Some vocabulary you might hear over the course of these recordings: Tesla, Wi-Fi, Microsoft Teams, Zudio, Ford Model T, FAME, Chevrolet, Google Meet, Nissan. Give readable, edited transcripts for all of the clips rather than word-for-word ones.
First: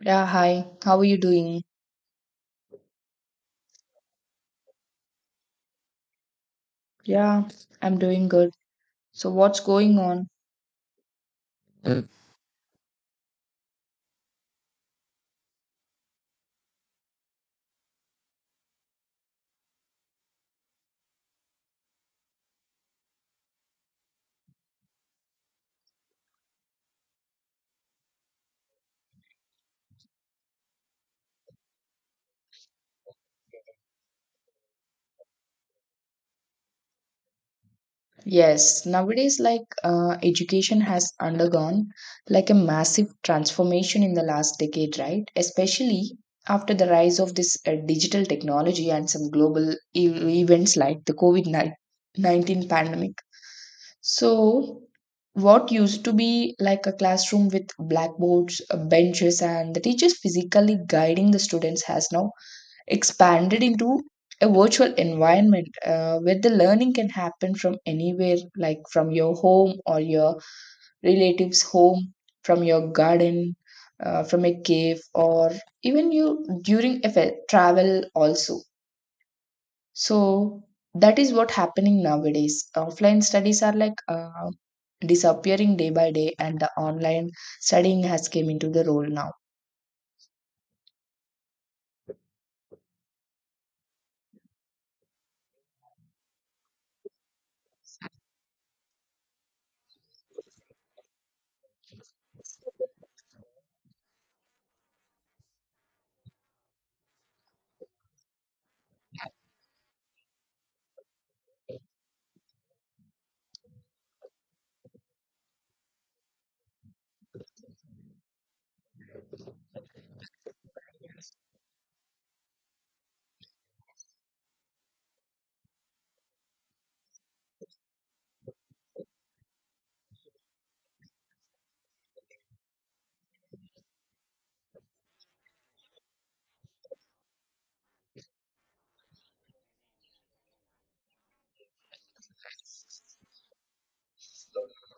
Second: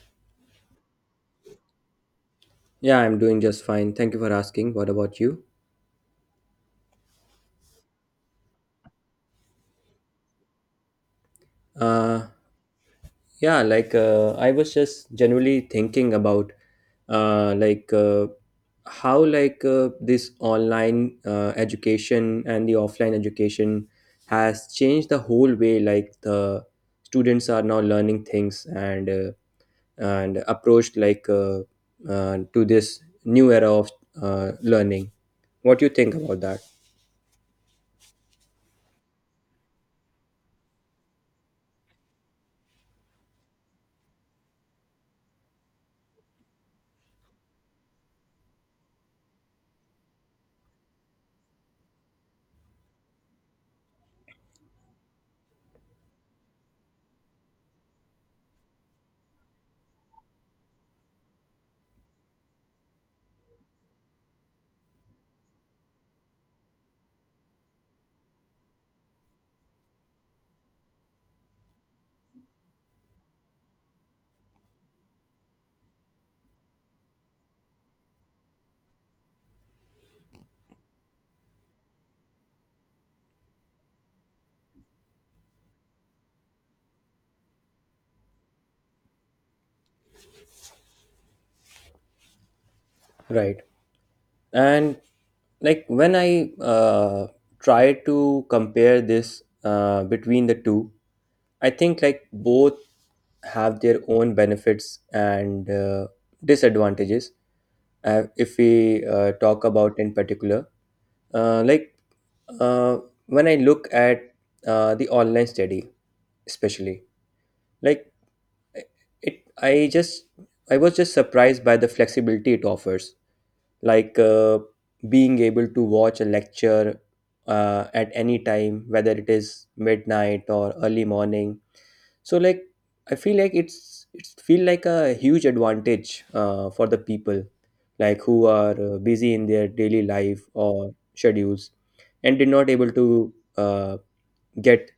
Yeah, hi. How are you doing? Yeah, I'm doing just fine. Thank you for asking. What about you? Yeah, I'm doing good. So, what's going on? Uh, yeah, I was just generally thinking about uh, like uh, how this online education and the offline education has changed the whole way, like the students are now learning things, and approached to this new era of learning. What do you think about that? Yes, nowadays, like, education has undergone like a massive transformation in the last decade, right? Especially after the rise of this digital technology and some global events like the COVID-19 pandemic. So, what used to be like a classroom with blackboards, benches, and the teachers physically guiding the students has now expanded into a virtual environment where the learning can happen from anywhere, like from your home or your relative's home, from your garden, from a cave, or even you during a travel also. So that is what happening nowadays. Offline studies are like disappearing day by day, and the online studying has came into the role now. Right. And when I try to compare this between the two. I think like both have their own benefits and disadvantages. If we talk about in particular, like uh, when I look at the online study especially, like it I just I was just surprised by the flexibility it offers. like uh, Being able to watch a lecture at any time, whether it is midnight or early morning. So like I feel like it's feel like a huge advantage for the people like who are busy in their daily life or schedules and did not able to get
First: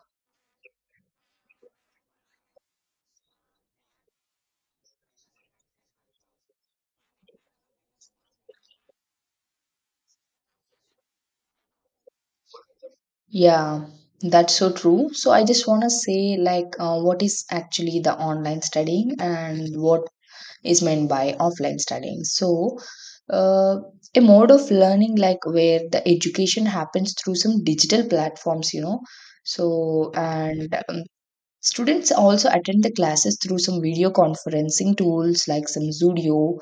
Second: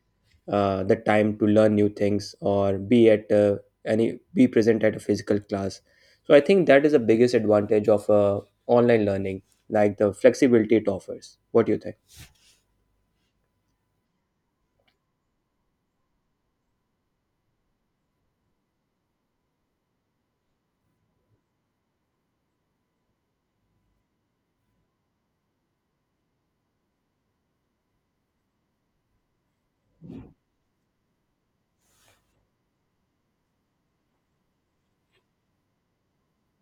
the time to learn new things or be at any be present at a physical class. So I think that is the biggest advantage of online learning, like the flexibility it offers. What do you think? Yeah, that's so true. So I just want to say, like, what is actually the online studying and what is meant by offline studying? So, uh, a mode of learning, like, where the education happens through some digital platforms, you know. So, and students also attend the classes through some video conferencing tools like some Zudio,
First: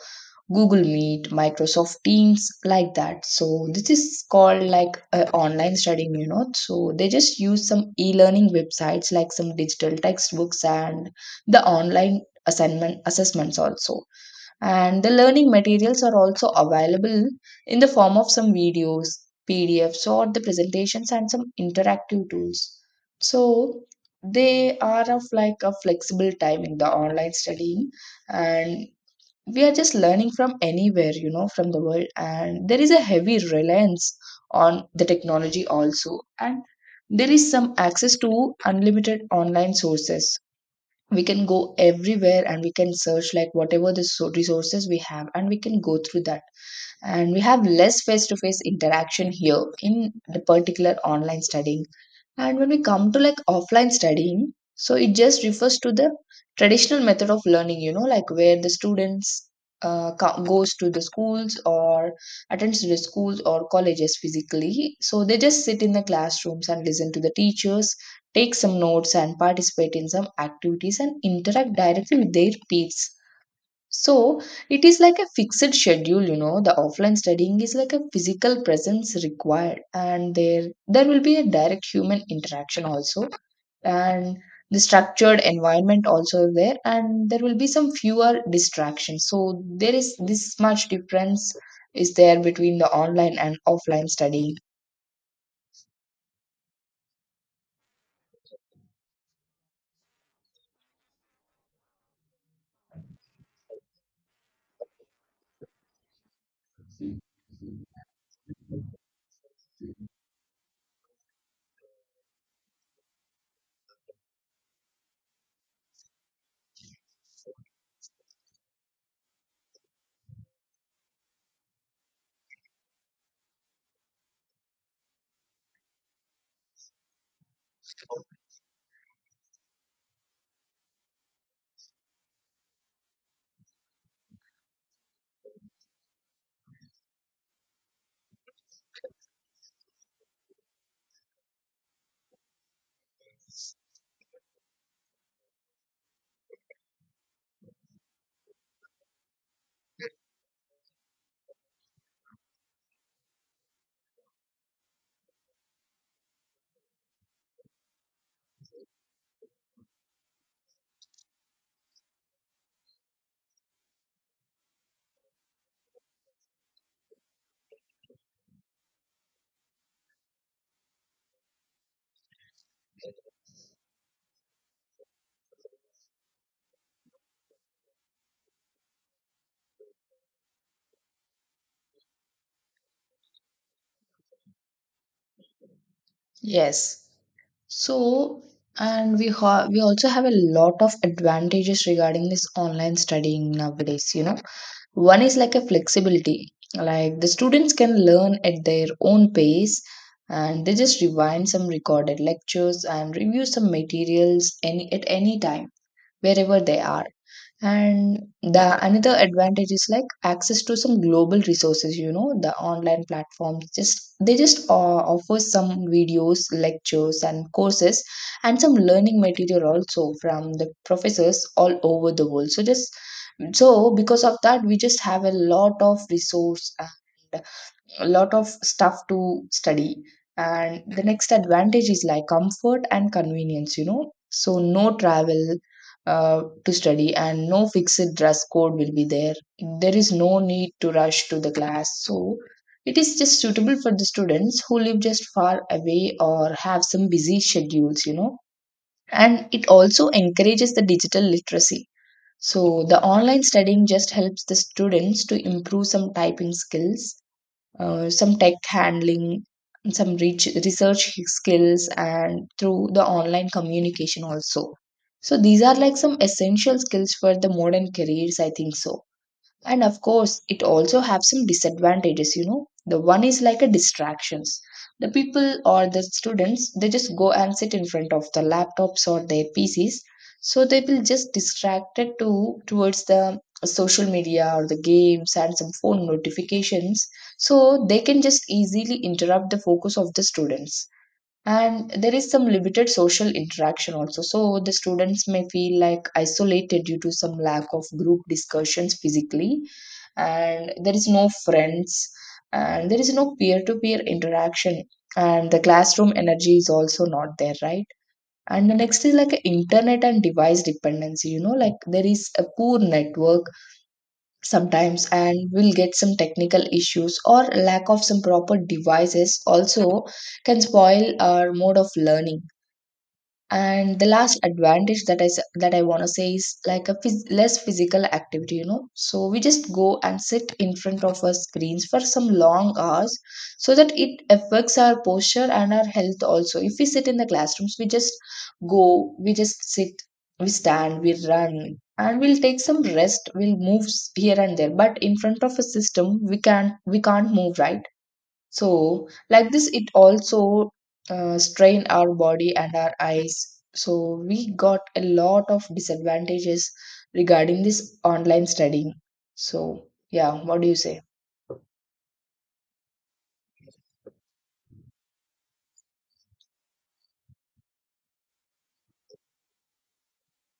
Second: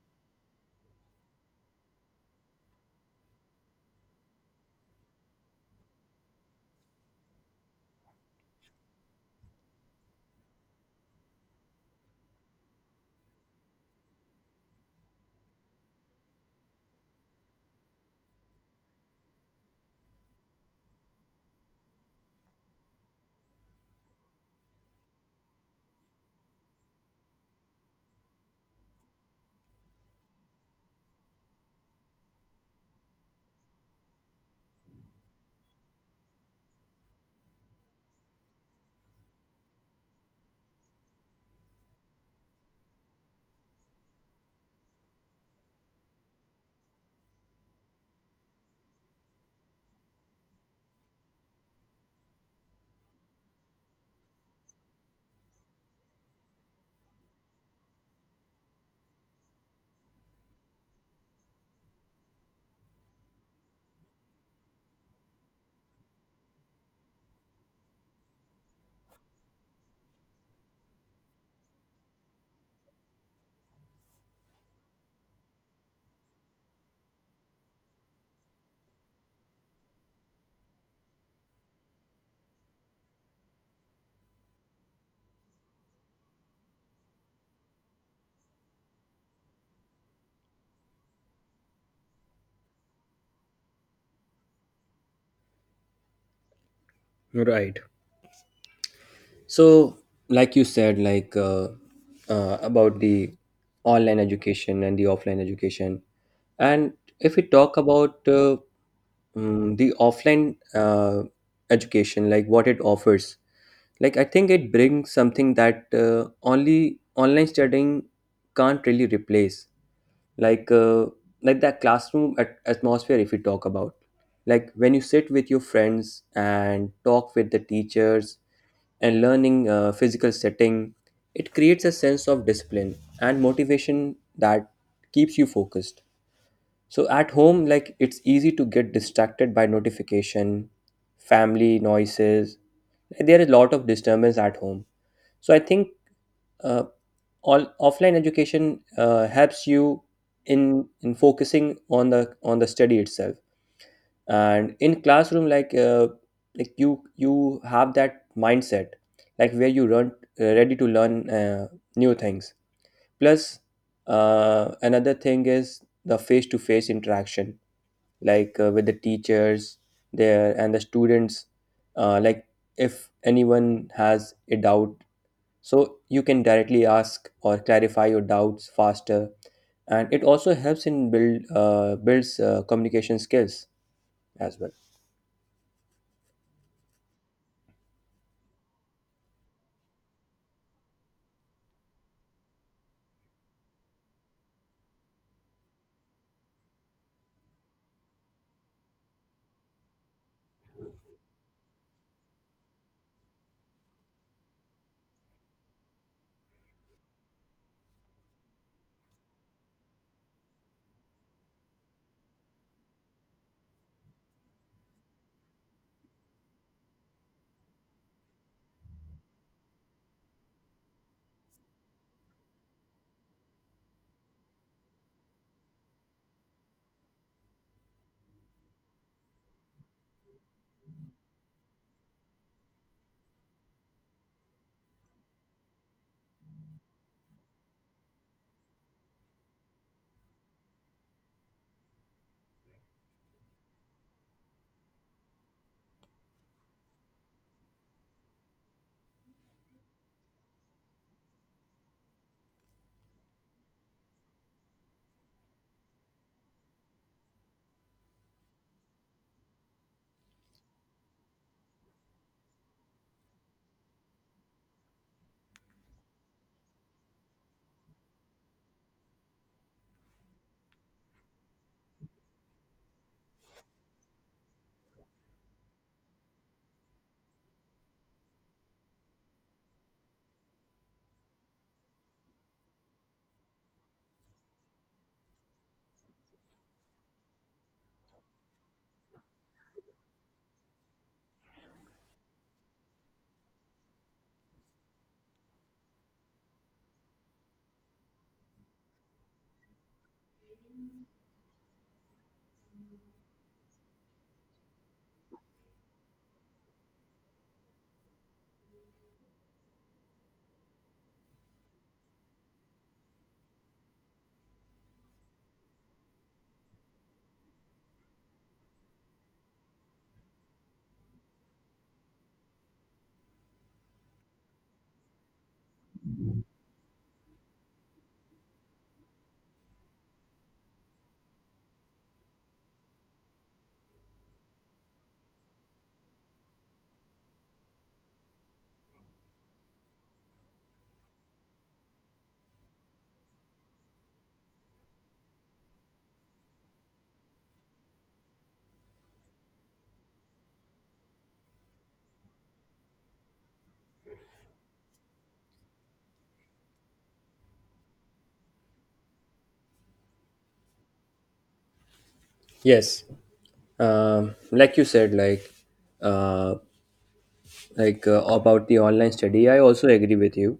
Google Meet, Microsoft Teams, like that. So this is called like online studying, you know. So they just use some e-learning websites like some digital textbooks and the online assignment assessments also. And the learning materials are also available in the form of some videos, PDFs, or the presentations and some interactive tools. So they are of like a flexible time in the online studying, and we are just learning from anywhere, you know, from the world. And there is a heavy reliance on the technology also, and there is some access to unlimited online sources. We can go everywhere and we can search like whatever the resources we have, and we can go through that. And we have less face to face interaction here in the particular online studying. And when we come to like offline studying, so it just refers to the traditional method of learning, you know, like where the students goes to the schools or attends to the schools or colleges physically. So they just sit in the classrooms and listen to the teachers, take some notes and participate in some activities and interact directly with their peers. So it is like a fixed schedule, you know. The offline studying is like a physical presence required, and there will be a direct human interaction also, and the structured environment also there, and there will be some fewer distractions. So there is this much difference is there between the online and offline studying. Right. So like you said about the online education and the offline education. And if we talk about the offline education, like what it offers, like I think it brings something that only online studying can't really replace. Like uh, like that classroom atmosphere. If we talk about, like when you sit with your friends and talk with the teachers, and learning physical setting, it creates a sense of discipline and motivation that keeps you focused. So at home, like it's easy to get distracted by notification, family noises. Like, there is a lot of disturbance at home. So I think uh, all offline education helps you in focusing on the study itself. And in classroom, like you have that mindset, like where you run ready to learn new things. Plus, another thing is the face to face interaction with the teachers there and the students. Like if anyone has a doubt, so you can directly ask or clarify your doubts faster. And it also helps in build builds communication skills as well. Yes. So we also have a lot of advantages regarding this online studying nowadays, you know. One is like a flexibility, like the students can learn at their own pace, and they just rewind some recorded lectures and review some materials any at any time wherever they are. And the another advantage is like access to some global resources, you know. The online platforms just they just offer some videos, lectures and courses, and some learning material also from the professors all over the world. So just so because of that we just have a lot of resource and a lot of stuff to study. And the next advantage is like comfort and convenience, you know, so no travel to study, and no fixed dress code will be there. There is no need to rush to the class, so it is just suitable for the students who live just far away or have some busy schedules, you know. And it also encourages the digital literacy. So the online studying just helps the students to improve some typing skills, some tech handling, some research skills, and through the online communication also. So these are like some essential skills for the modern careers, I think so. And of course it also have some disadvantages, you know. The one is like a distractions. The people or the students, they just go and sit in front of the laptops or their pcs, so they will just distracted to towards the social media or the games and some phone notifications. So they can just easily interrupt the focus of the students. And there is some limited social interaction also, so the students may feel like isolated due to some lack of group discussions physically. And there is no friends, and there is no peer to peer interaction, and the classroom energy is also not there, right? And the next is like a internet and device dependency, you know, like there is a poor network sometimes, and we'll get some technical issues or lack of some proper devices also can spoil our mode of learning. And the last advantage that I want to say is like a less physical activity, you know. So we just go and sit in front of our screens for some long hours, so that it affects our posture and our health also. If we sit in the classrooms, we just go we just sit, we stand we run, and we'll take some rest, we'll move here and there. But in front of a system we can't move, right? So, like this, it also strain our body and our eyes. So, we got a lot of disadvantages regarding this online studying. So, yeah, what do you say? Yes. Um, like you said like uh, like uh, about the online study, I also agree with you.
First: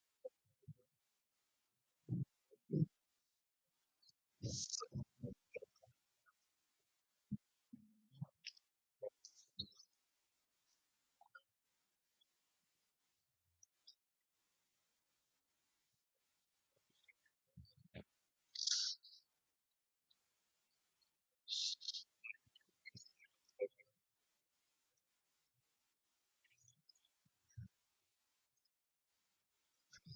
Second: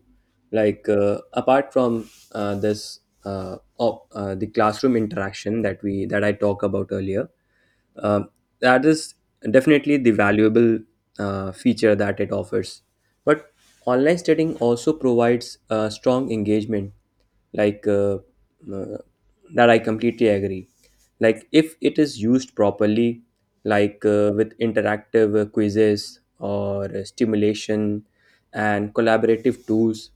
Like apart from the classroom interaction that we that I talked about earlier, um, that is definitely the valuable feature that it offers. But online studying also provides strong engagement, like uh, uh, that I completely agree. Like if it is used properly, with interactive quizzes or stimulation and collaborative tools.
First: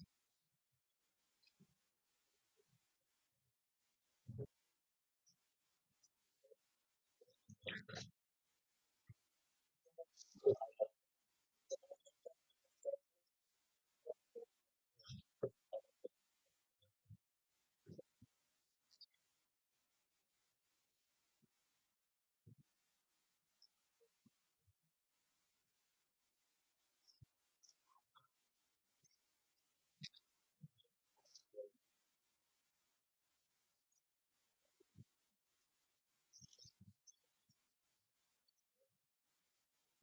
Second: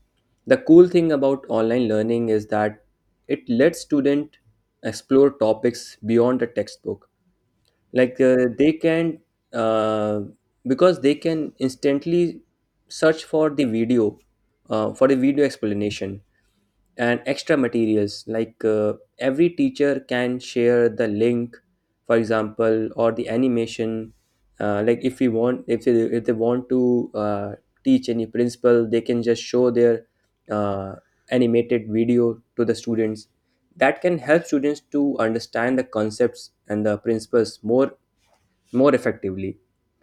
The cool thing about online learning is that it lets student explore topics beyond the textbook. Like they can uh, because they can instantly search for the video explanation and extra materials. Every teacher can share the link, for example, or the animation. Like if we want if they, If they want to teach any principle, they can just show their uh, animated video to the students. That can help students to understand the concepts and the principles more effectively,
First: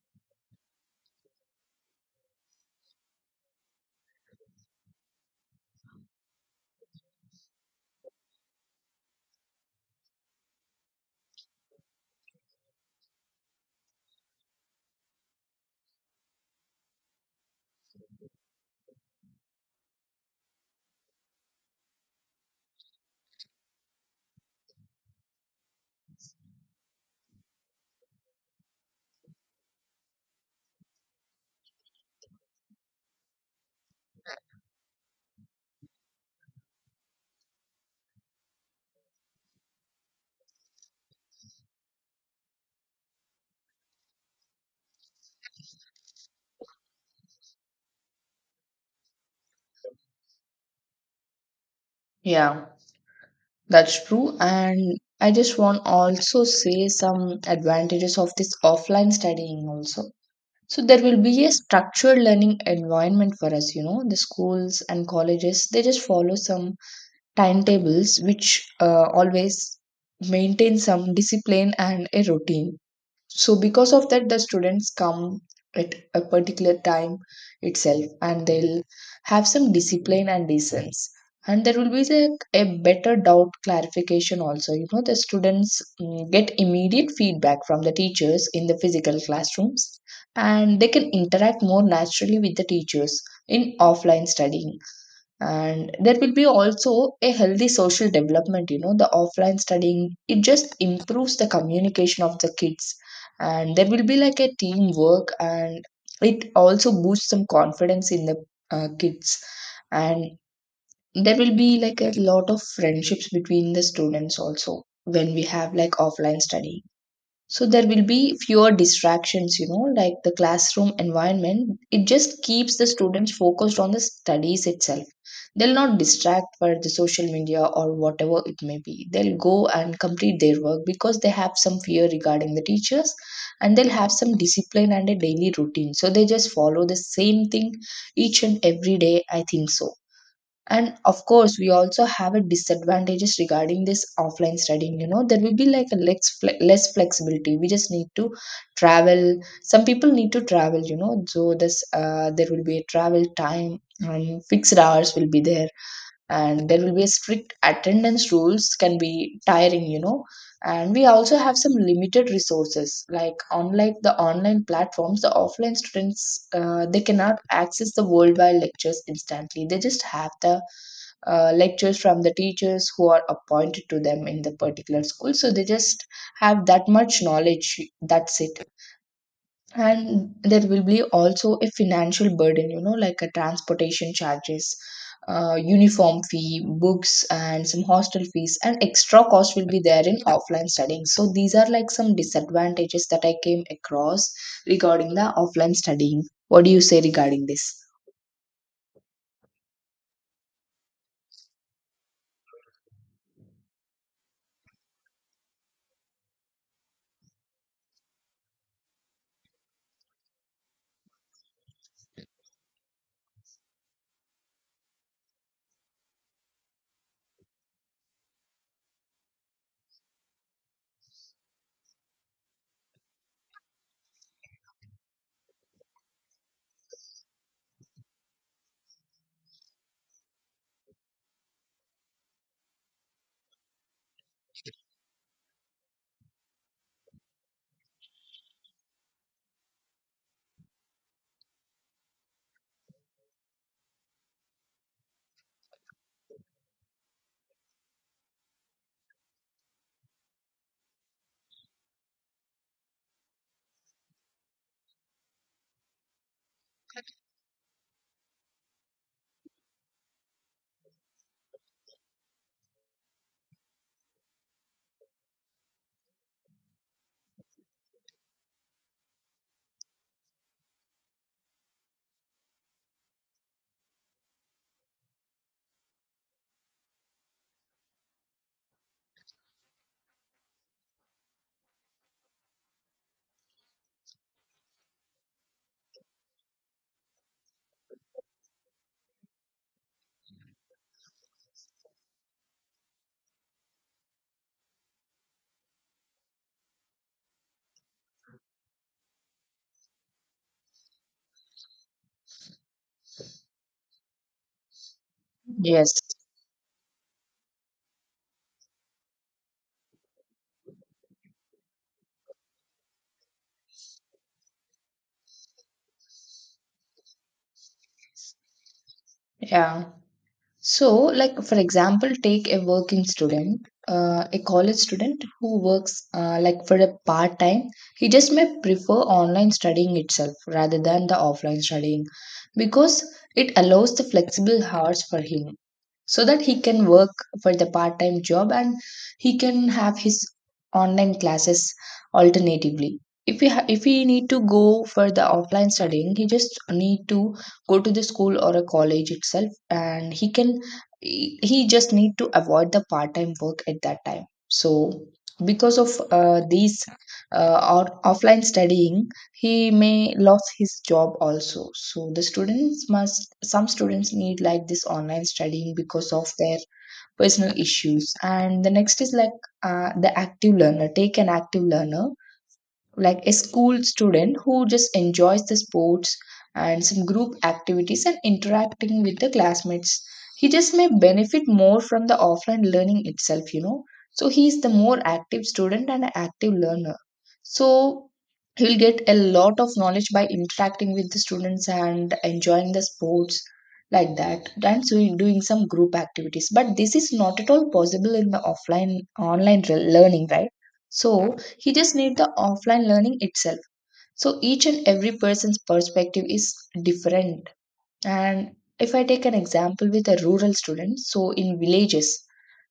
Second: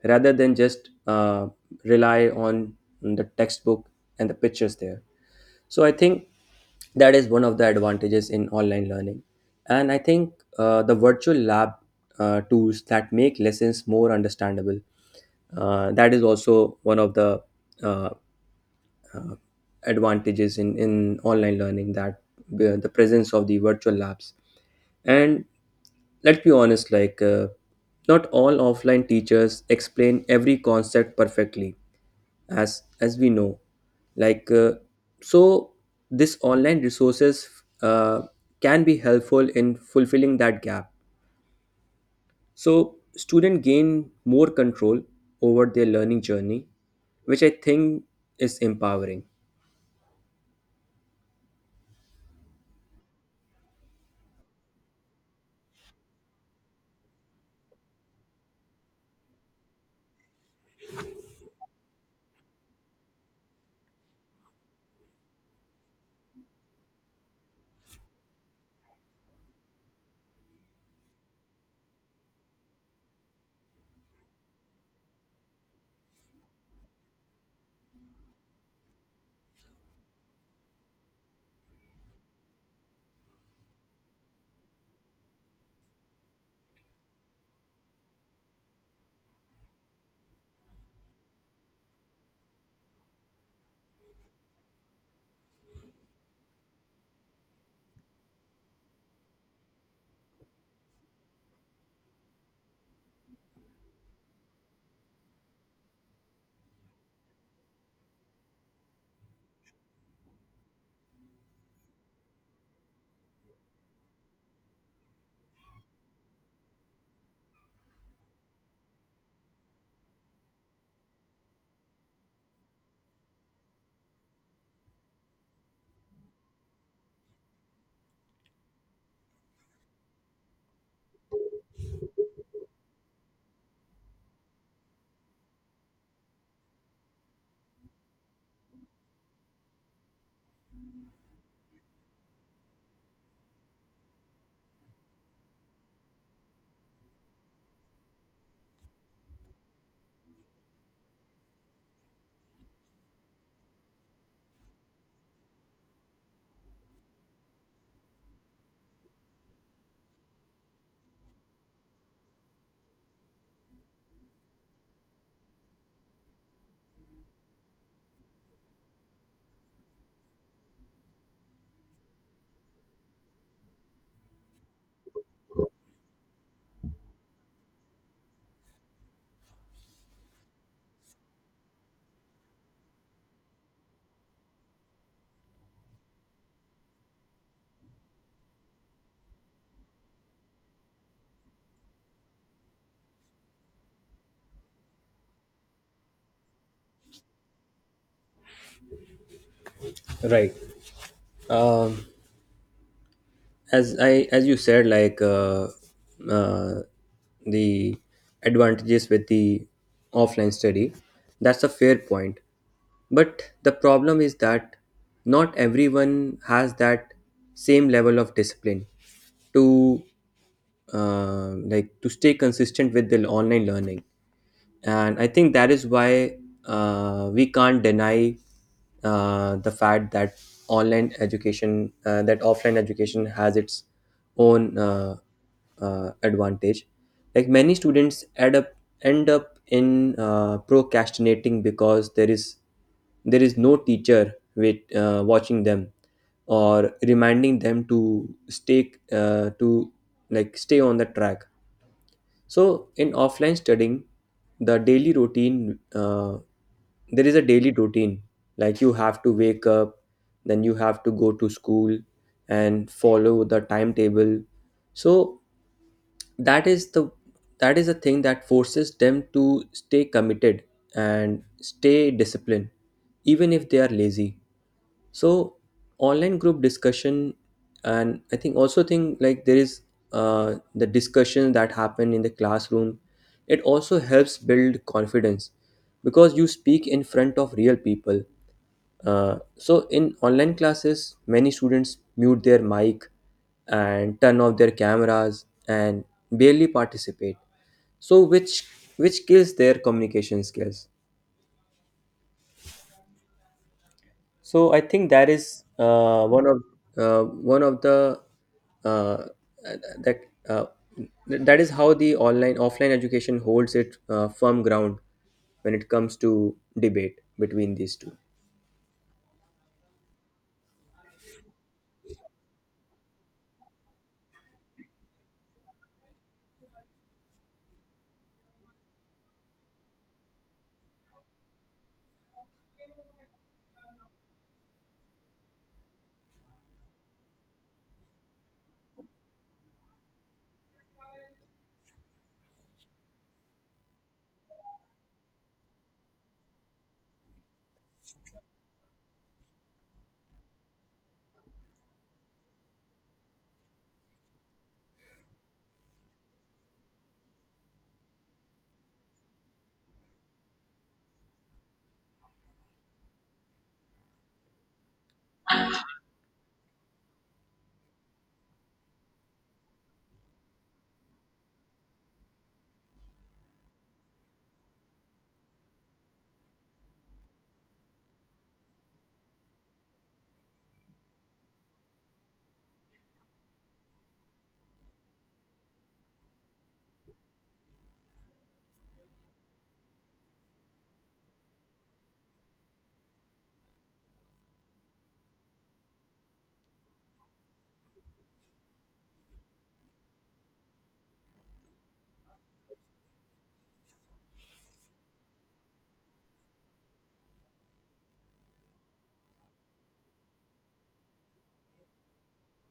rather than just rely on the textbook and the pictures there. So I think that is one of the advantages in online learning. And I think the virtual lab tools that make lessons more understandable, that is also one of the uh, advantages in online learning, that the presence of the virtual labs. And let's be honest, not all offline teachers explain every concept perfectly, as we know. Like, uh, so this online resources uh, can be helpful in fulfilling that gap. So students gain more control over their learning journey, which I think is empowering. Yeah, that's true. And I just want also say some advantages of this offline studying also. So there will be a structured learning environment for us, you know. The schools and colleges, they just follow some timetables which always maintain some discipline and a routine. So because of that the students come at a particular time itself, and they'll have some discipline and decency. And there will be like a better doubt clarification also, you know. The students get immediate feedback from the teachers in the physical classrooms, and they can interact more naturally with the teachers in offline studying. And there will be also a healthy social development, you know. The offline studying, it just improves the communication of the kids, and there will be like a teamwork, and it also boosts some confidence in the kids. And there will be like a lot of friendships between the students also when we have like offline study. So there will be fewer distractions, you know, like the classroom environment, it just keeps the students focused on the studies itself. They'll not distract for the social media or whatever it may be. They'll go and complete their work because they have some fear regarding the teachers, and they'll have some discipline and a daily routine, so they just follow the same thing each and every day, I think so. And of course we also have a disadvantages regarding this offline studying, you know. There will be like a less flexibility. We just need to travel, some people need to travel, you know. So this there will be a travel time and fixed hours will be there, and there will be a strict attendance rules can be tiring, you know. And we also have some limited resources. Like unlike the online platforms, the offline students they cannot access the worldwide lectures instantly. They just have the lectures from the teachers who are appointed to them in the particular school, so they just have that much knowledge, that's it. And there will be also a financial burden, you know, like a transportation charges, uniform fee, books, and some hostel fees and extra cost will be there in offline studying. So these are like some disadvantages that I came across regarding the offline studying. What do you say regarding this? Right. Um, as you said, uh, the advantages with the offline study, that's a fair point. But the problem is that not everyone has that same level of discipline to to stay consistent with the online learning. And I think that is why we can't deny the fact that online education that offline education has its own advantage. Like many students end up in procrastinating, because there is no teacher with watching them or reminding them to stay to like stay on the track. So in offline studying, the daily routine, uh, there is a daily routine. Like you have to wake up, then you have to go to school and follow the timetable. So that is the that is a thing that forces them to stay committed and stay disciplined, even if they are lazy. So online group discussion, and I think also think like there is the discussion that happen in the classroom, it also helps build confidence because you speak in front of real people. So in online classes many students mute their mic and turn off their cameras and barely participate. So which kills their communication skills. So I think that is Yes. One of the uh, that uh, that is how the online offline education holds it firm ground when it comes to debate between these two. Yeah. So, like for example, take a working student, a college student who works like for a part time. He just may prefer online studying itself rather than the offline studying because it allows the flexible hours for him so that he can work for the part time job and he can have his online classes alternatively. If he need to go for the offline studying he just need to go to the school or a college itself, and he can he just need to avoid the part time work at that time. So because of these or offline studying he may lose his job also. So the students must, some students need like this online studying because of their personal issues. And the next is like the active learner. Take an active learner like a school student who just enjoys the sports and some group activities and interacting with the classmates. He just may benefit more from the offline learning itself, you know. So he is the more active student and an active learner, so he will get a lot of knowledge by interacting with the students and enjoying the sports like that, and so you're doing some group activities. But this is not at all possible in the learning, right? So he just need the offline learning itself. So each and every person's perspective is different. And if I take an example with a rural student, so in villages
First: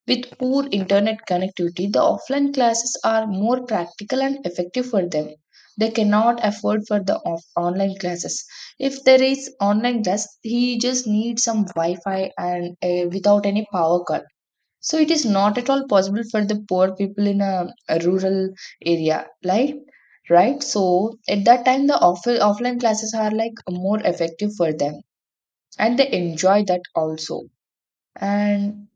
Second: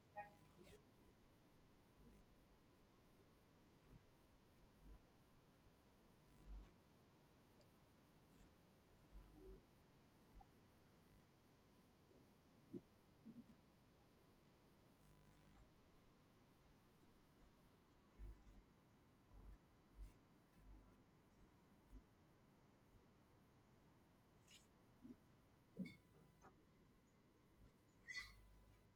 with poor internet connectivity, the offline classes are more practical and effective for them. They cannot afford for the online classes. If there is online class, he just needs some Wi-Fi and without any power cut. So it is not at all possible for the poor people in a rural area, right? Right. So at that time, the offline classes are like more effective for them, and they enjoy that also. And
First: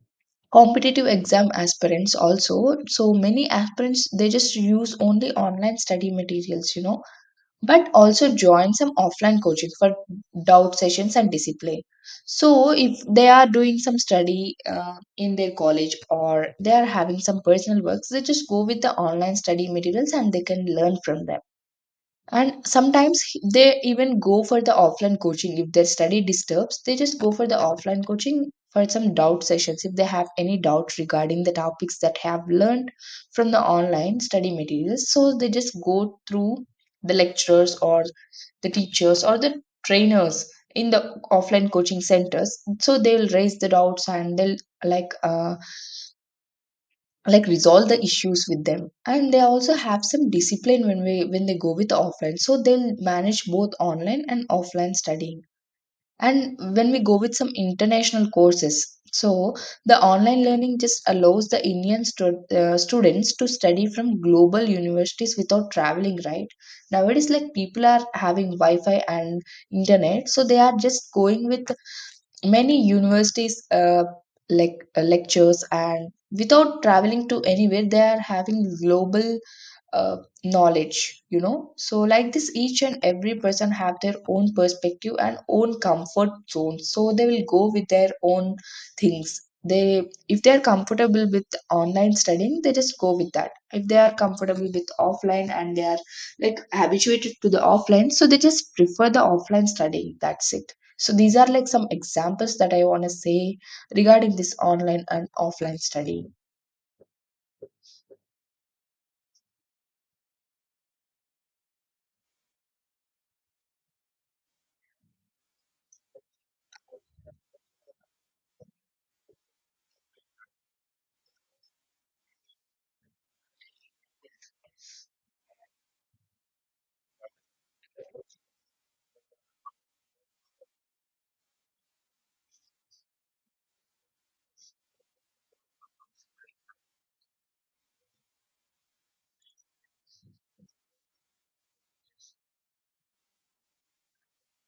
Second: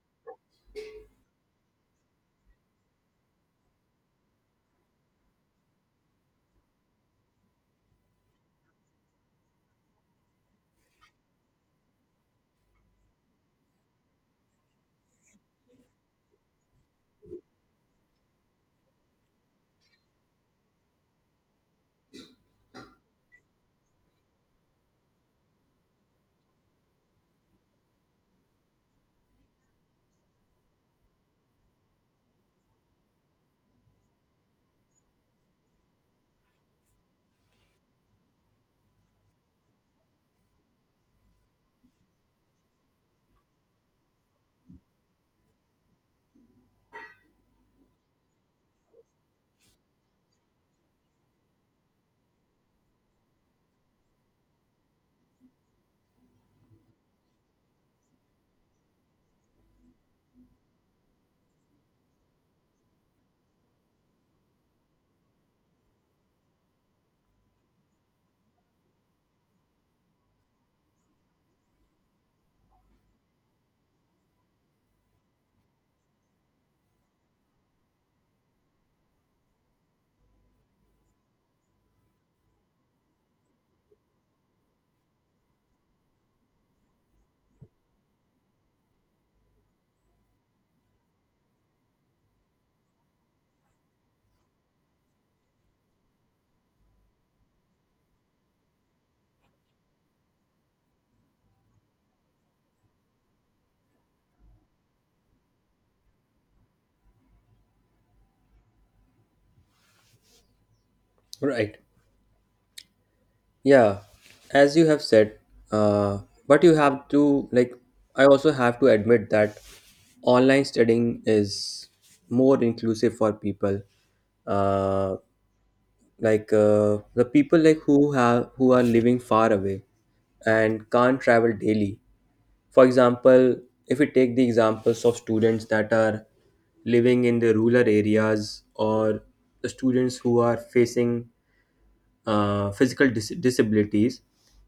competitive exam aspirants also. So many aspirants, they just use only online study materials, you know, but also join some offline coaching for doubt sessions and discipline. So if they are doing some study in their college, or they are having some personal works, they just go with the online study materials and they can learn from them. And sometimes they even go for the offline coaching. If their study disturbs, they just go for the offline coaching for some doubt sessions if they have any doubt regarding the topics that have learned from the online study materials. So they just go through the lecturers or the teachers or the trainers in the offline coaching centers, so they'll raise the doubts and they'll like uh, like resolve the issues with them. And they also have some discipline when they go with the offline, so they'll manage both online and offline studying. And when we go with some international courses, so the online learning just allows the students to study from global universities without traveling, right? Nowadays like people are having Wi-Fi and internet, so they are just going with many universities lectures, and without traveling to anywhere they are having global uh, knowledge, you know. So like this each and every person have their own perspective and own comfort zone, so they will go with their own things. They, if they are comfortable with online studying, they just go with that. If they are comfortable with offline and they are like habituated to the offline, so they just prefer the offline studying, that's it. So these are like some examples that I want to say regarding this online and offline studying. Right. Yeah, as you have said, uh, but you have to like I also have to admit that online studying is more inclusive for people. Uh, like the people like who are living far away and can't travel daily. For example, if we take the examples of students that are living in the rural areas, or the students who are facing physical disabilities.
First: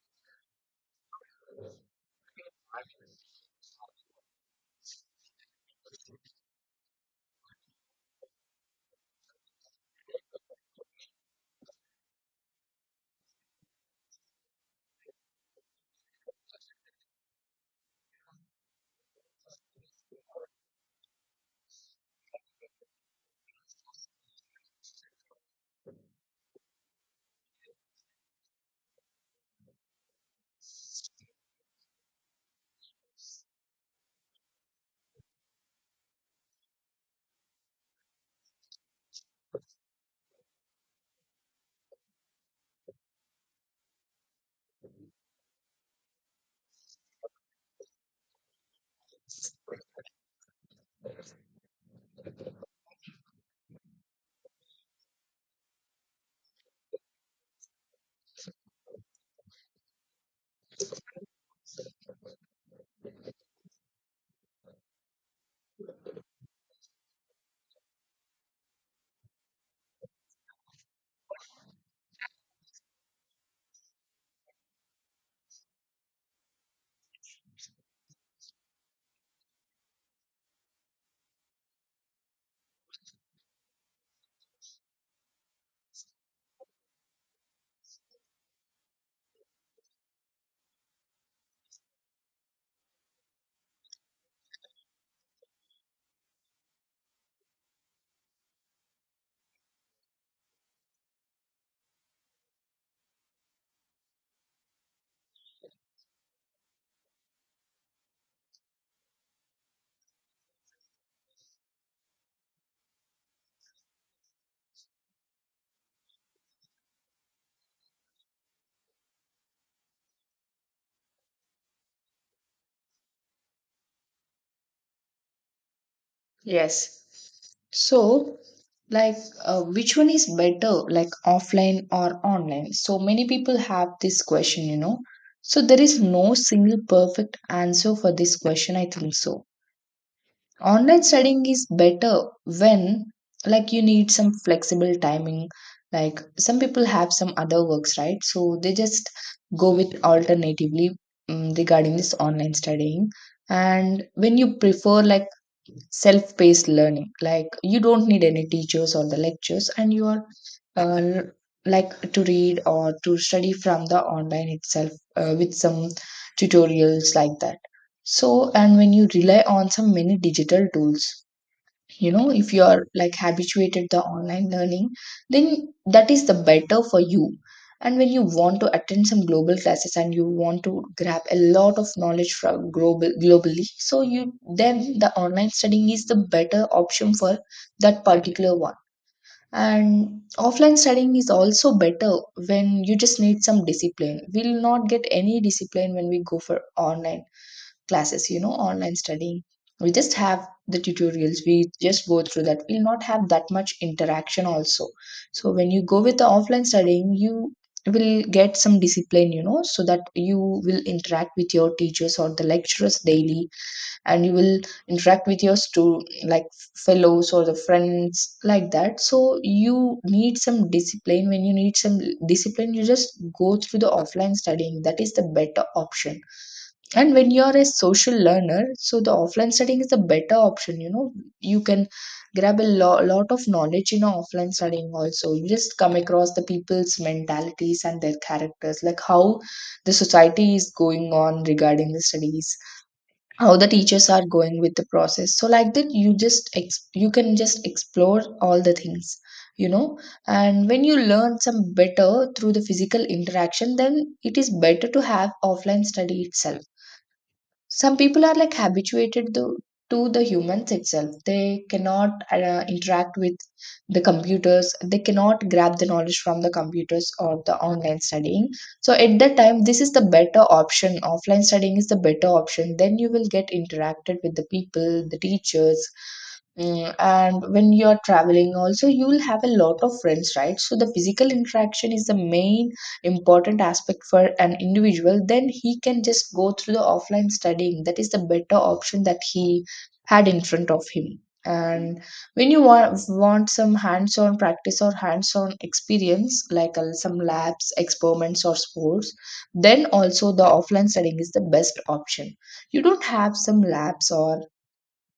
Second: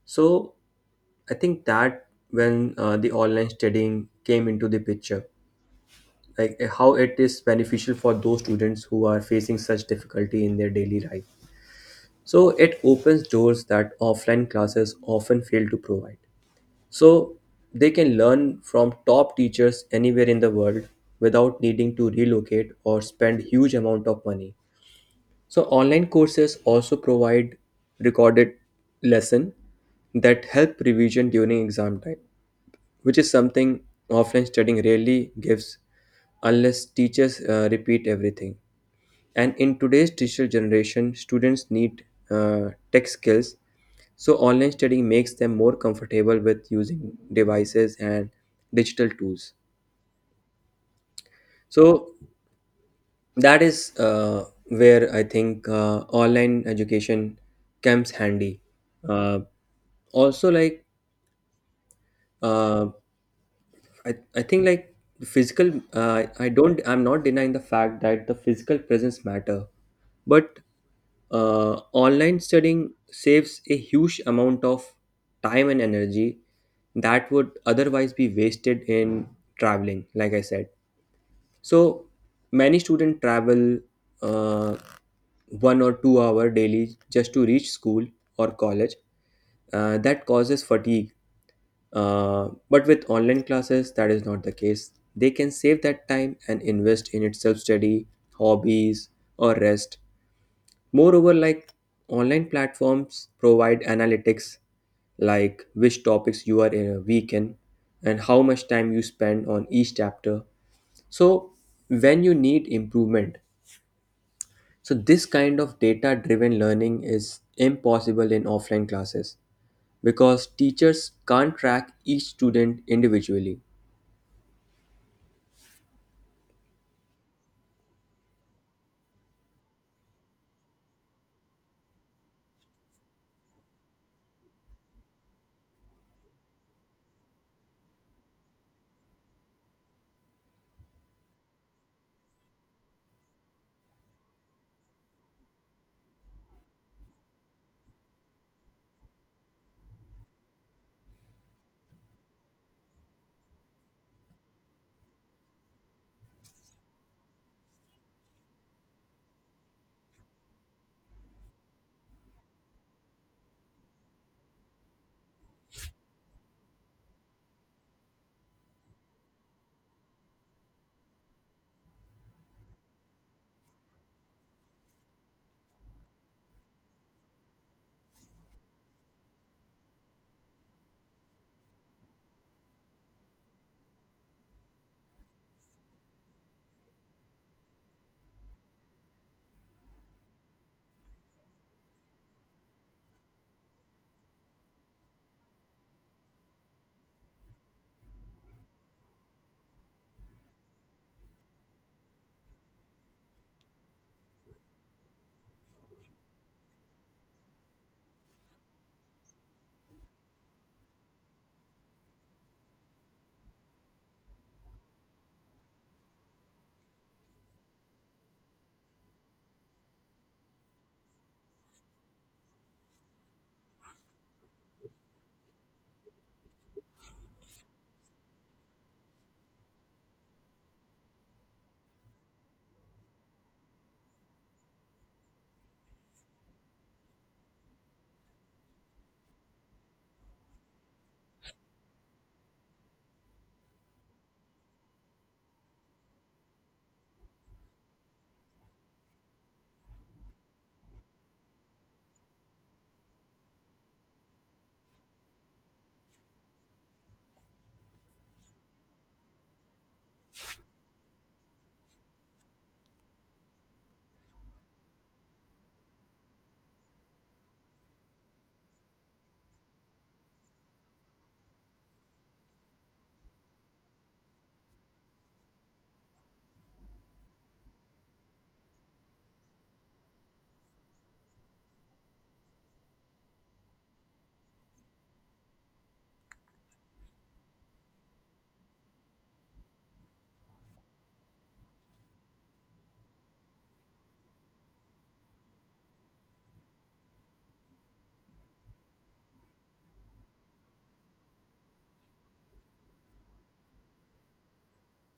So I think that when the online studying came into the picture, how it is beneficial for those students who are facing such difficulty in their daily life. So it opens doors that offline classes often fail to provide. So they can learn from top teachers anywhere in the world without needing to relocate or spend huge amount of money. So online courses also provide recorded lesson that help revision during exam time, which is something offline studying rarely gives unless teachers repeat everything. And in today's digital generation, students need tech skills. So online studying makes them more comfortable with using devices and digital tools. So that is where I think online education comes handy. Uh, also, like uh, I, I think like the physical I don't, I'm not denying the fact that the physical presence matter, but online studying saves a huge amount of time and energy that would otherwise be wasted in traveling, like I said. So many students travel uh, 1 or 2 hour daily just to reach school or college, that causes fatigue. But with online classes that is not the case. They can save that time and invest in its self-study, hobbies, or rest. Moreover, like online platforms provide analytics, like which topics you are in and how much time you spend on each chapter. So when you need improvement, so this kind of data driven learning is impossible in offline classes, because teachers can't track each student individually. Yes. So, like, which one is better, like offline or online? So many people have this question, you know. So there is no single perfect answer for this question, I think so. Online studying is better when, like, you need some flexible timing. Like, some people have some other works, right? So they just go with alternatively regarding this online studying. And when you prefer, like, self paced learning. Like you don't need any teachers or the lectures, and you are uh, l- like to read or to study from the online itself with some tutorials like that. So, and when you rely on some many digital tools, you know, if you are like habituated the online learning, then that is the better for you. And when you want to attend some global classes and you want to grab a lot of knowledge from globally, so you, then the online studying is the better option for that particular one. And offline studying is also better when you just need some discipline. We'll not get any discipline when we go for online classes, you know, online studying. We just have the tutorials, we just go through that. We'll not have that much interaction also. So when you go with the offline studying, you will get some discipline, you know, so that you will interact with your teachers or the lecturers daily, and you will interact with your fellows or the friends like that. So you need some discipline. When you need some discipline, you just go through the offline studying, that is the better option. And when you're a social learner, so the offline studying is the better option, you know. You can grab a lot of knowledge in offline studying also. You just come across the people's mentalities and their characters, like how the society is going on regarding the studies, how the teachers are going with the process. So like that you just you can just explore all the things, you know. And when you learn some better through the physical interaction, then it is better to have offline study itself. Some people are like to the humans itself, they cannot interact with the computers, they cannot grab the knowledge from the computers or the online studying. So at that time this is the better option, offline studying is the better option, then you will get interacted with the people, the teachers. Mm, and when you're traveling also you'll have a lot of friends, right? So the physical interaction is the main important aspect for an individual, then he can just go through the offline studying, that is the better option that he had in front of him. And when you want some hands-on practice or hands-on experience like some labs experiments or sports, then also the offline studying is the best option. You don't have some labs or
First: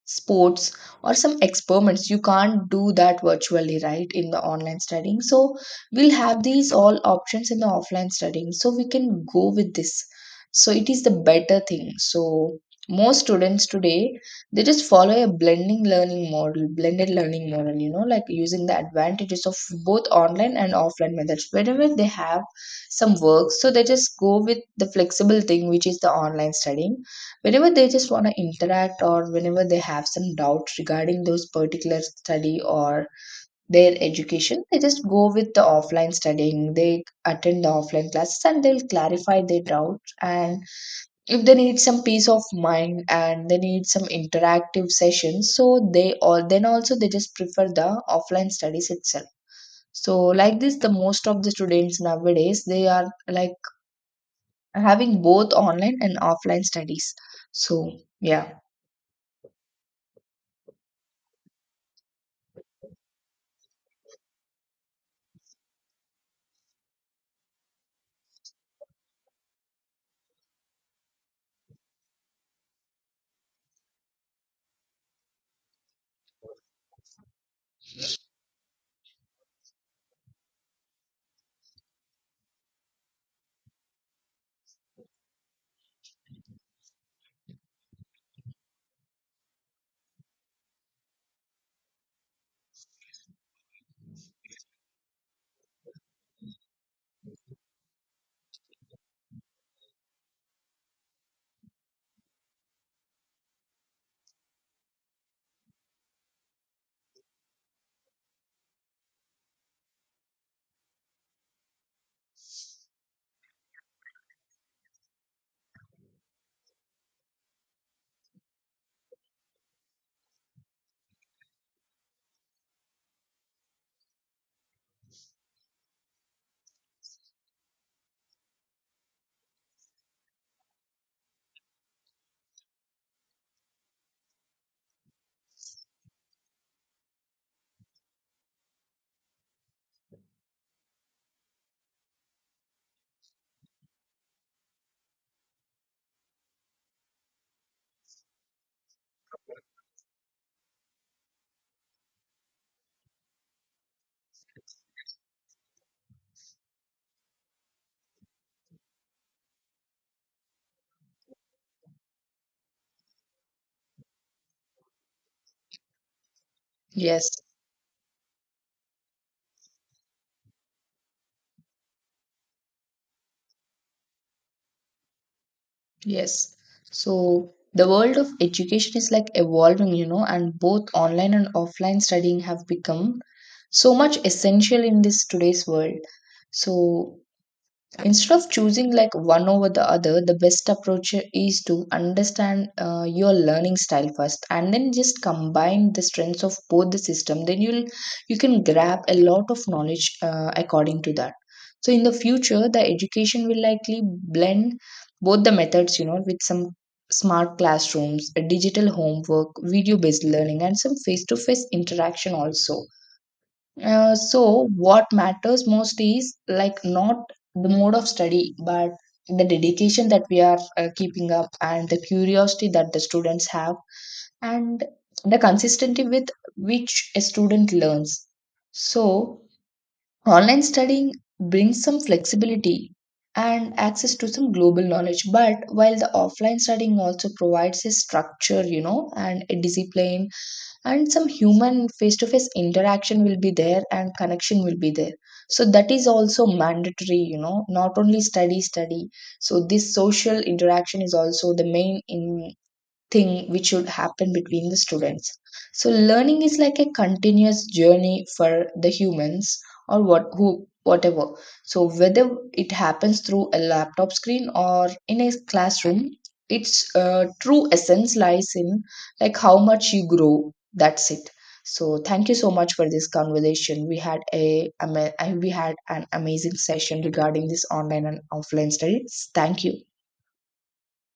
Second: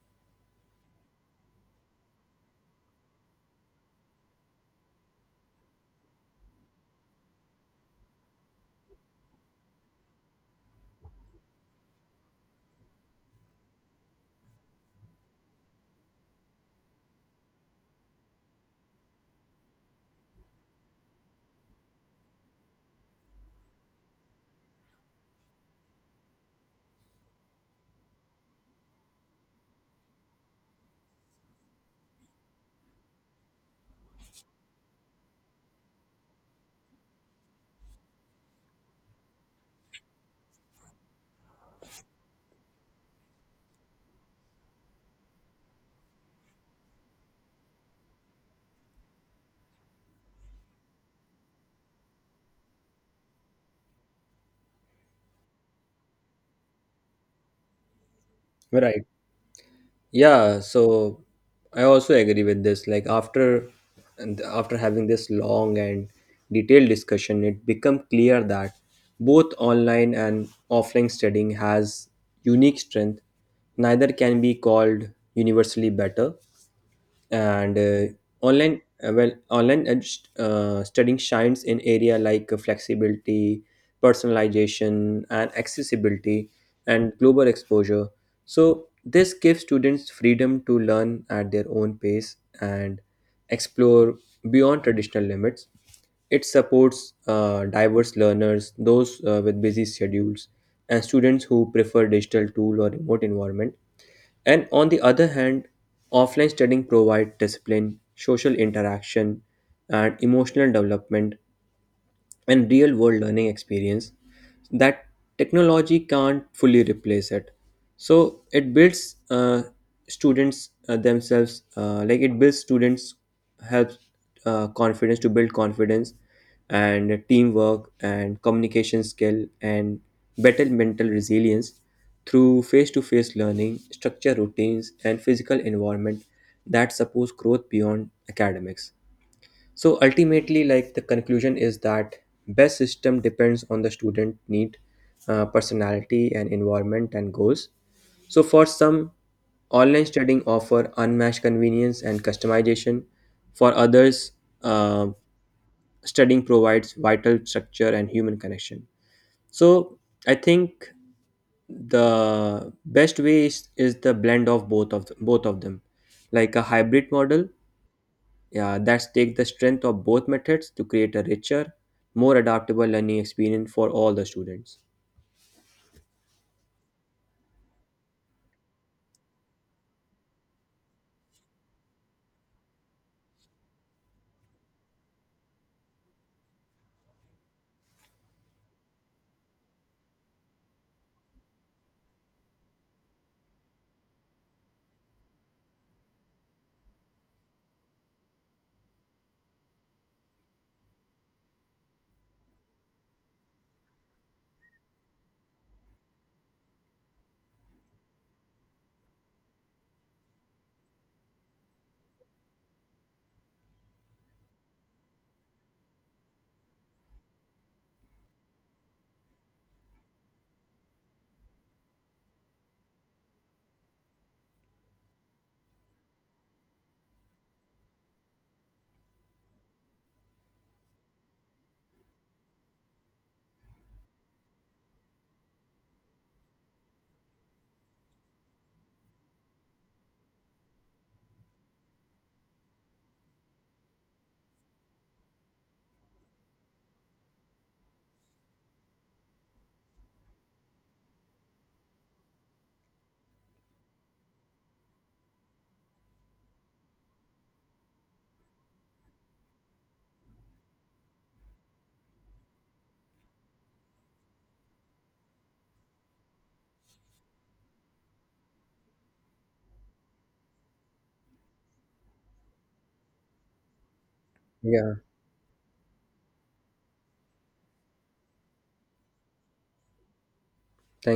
sports or some experiments, you can't do that virtually, right, in the online studying. So we'll have these all options in the offline studying, so we can go with this. So it is the better thing. So most students today, they just follow a blending learning model blended learning model, you know, like using the advantages of both online and offline methods. Whenever they have some work, so they just go with the flexible thing which is the online studying. Whenever they just want to interact or whenever they have some doubts regarding those particular study or their education, they just go with the offline studying, they attend the offline classes and they'll clarify their doubts. And if they need some peace of mind and they need some interactive sessions, so they all, then also they just prefer the offline studies itself. So like this the most of the students nowadays they are like having both online and offline studies. So yeah. Right. Yeah, so I also agree with this. After having this long and detailed discussion, it become clear that both online and offline studying has unique strength. Neither can be called universally better. And Online studying shines in area like flexibility, personalization and accessibility, and global exposure. So this gives students freedom to learn at their own pace and explore beyond traditional limits. It supports diverse learners, those with busy schedules and students who prefer digital tool or remote environment. And on the other hand, offline studying provides discipline, social interaction, and emotional development, and real world learning experience that technology can't fully replace it. So it builds students themselves like it builds students helps confidence to build confidence and teamwork and communication skill and better mental resilience through face-to-face learning, structure routines and physical environment that supports growth beyond academics. So ultimately, like the conclusion is that best system depends on the student need, personality, and environment and goals. So for some, online studying offer unmatched convenience and customization. For others, uh, studying provides vital structure and human connection. So I think the best way is the blend of both of them, like a hybrid Yes. model. Yeah, that's take the strength of both methods to create a richer, more adaptable learning experience for all the students. Yes. So the world of education is like evolving, you know, and both online and offline studying have become so much essential in this today's world. So instead of choosing like one over the other, the best approach is to understand your learning style first, and then just combine the strengths of both the system. Then you'll You can grab a lot of knowledge according to that. So in the future, the education will likely blend both the methods, you know, with some smart classrooms, digital homework, video-based learning, and some face-to-face interaction also. So what matters most is like not the mode of study, but the dedication that we are keeping up, and the curiosity that the students have, and the consistency with which a student learns. So online studying brings some flexibility and access to some global knowledge, but while the offline studying also provides a structure, you know, and a discipline, and some human face to face interaction will be there, and connection will be there. So that is also mandatory, you know, not only study. So this social interaction is also the main in thing which should happen between the students. So learning is like a continuous journey for the humans, or what who whatever. So whether it happens through a laptop screen or in a classroom, its true essence lies in like how much you grow, that's it. So thank you so much for this conversation. We had a Yeah, we had an amazing session regarding this online and offline studies. Thank you. thank you.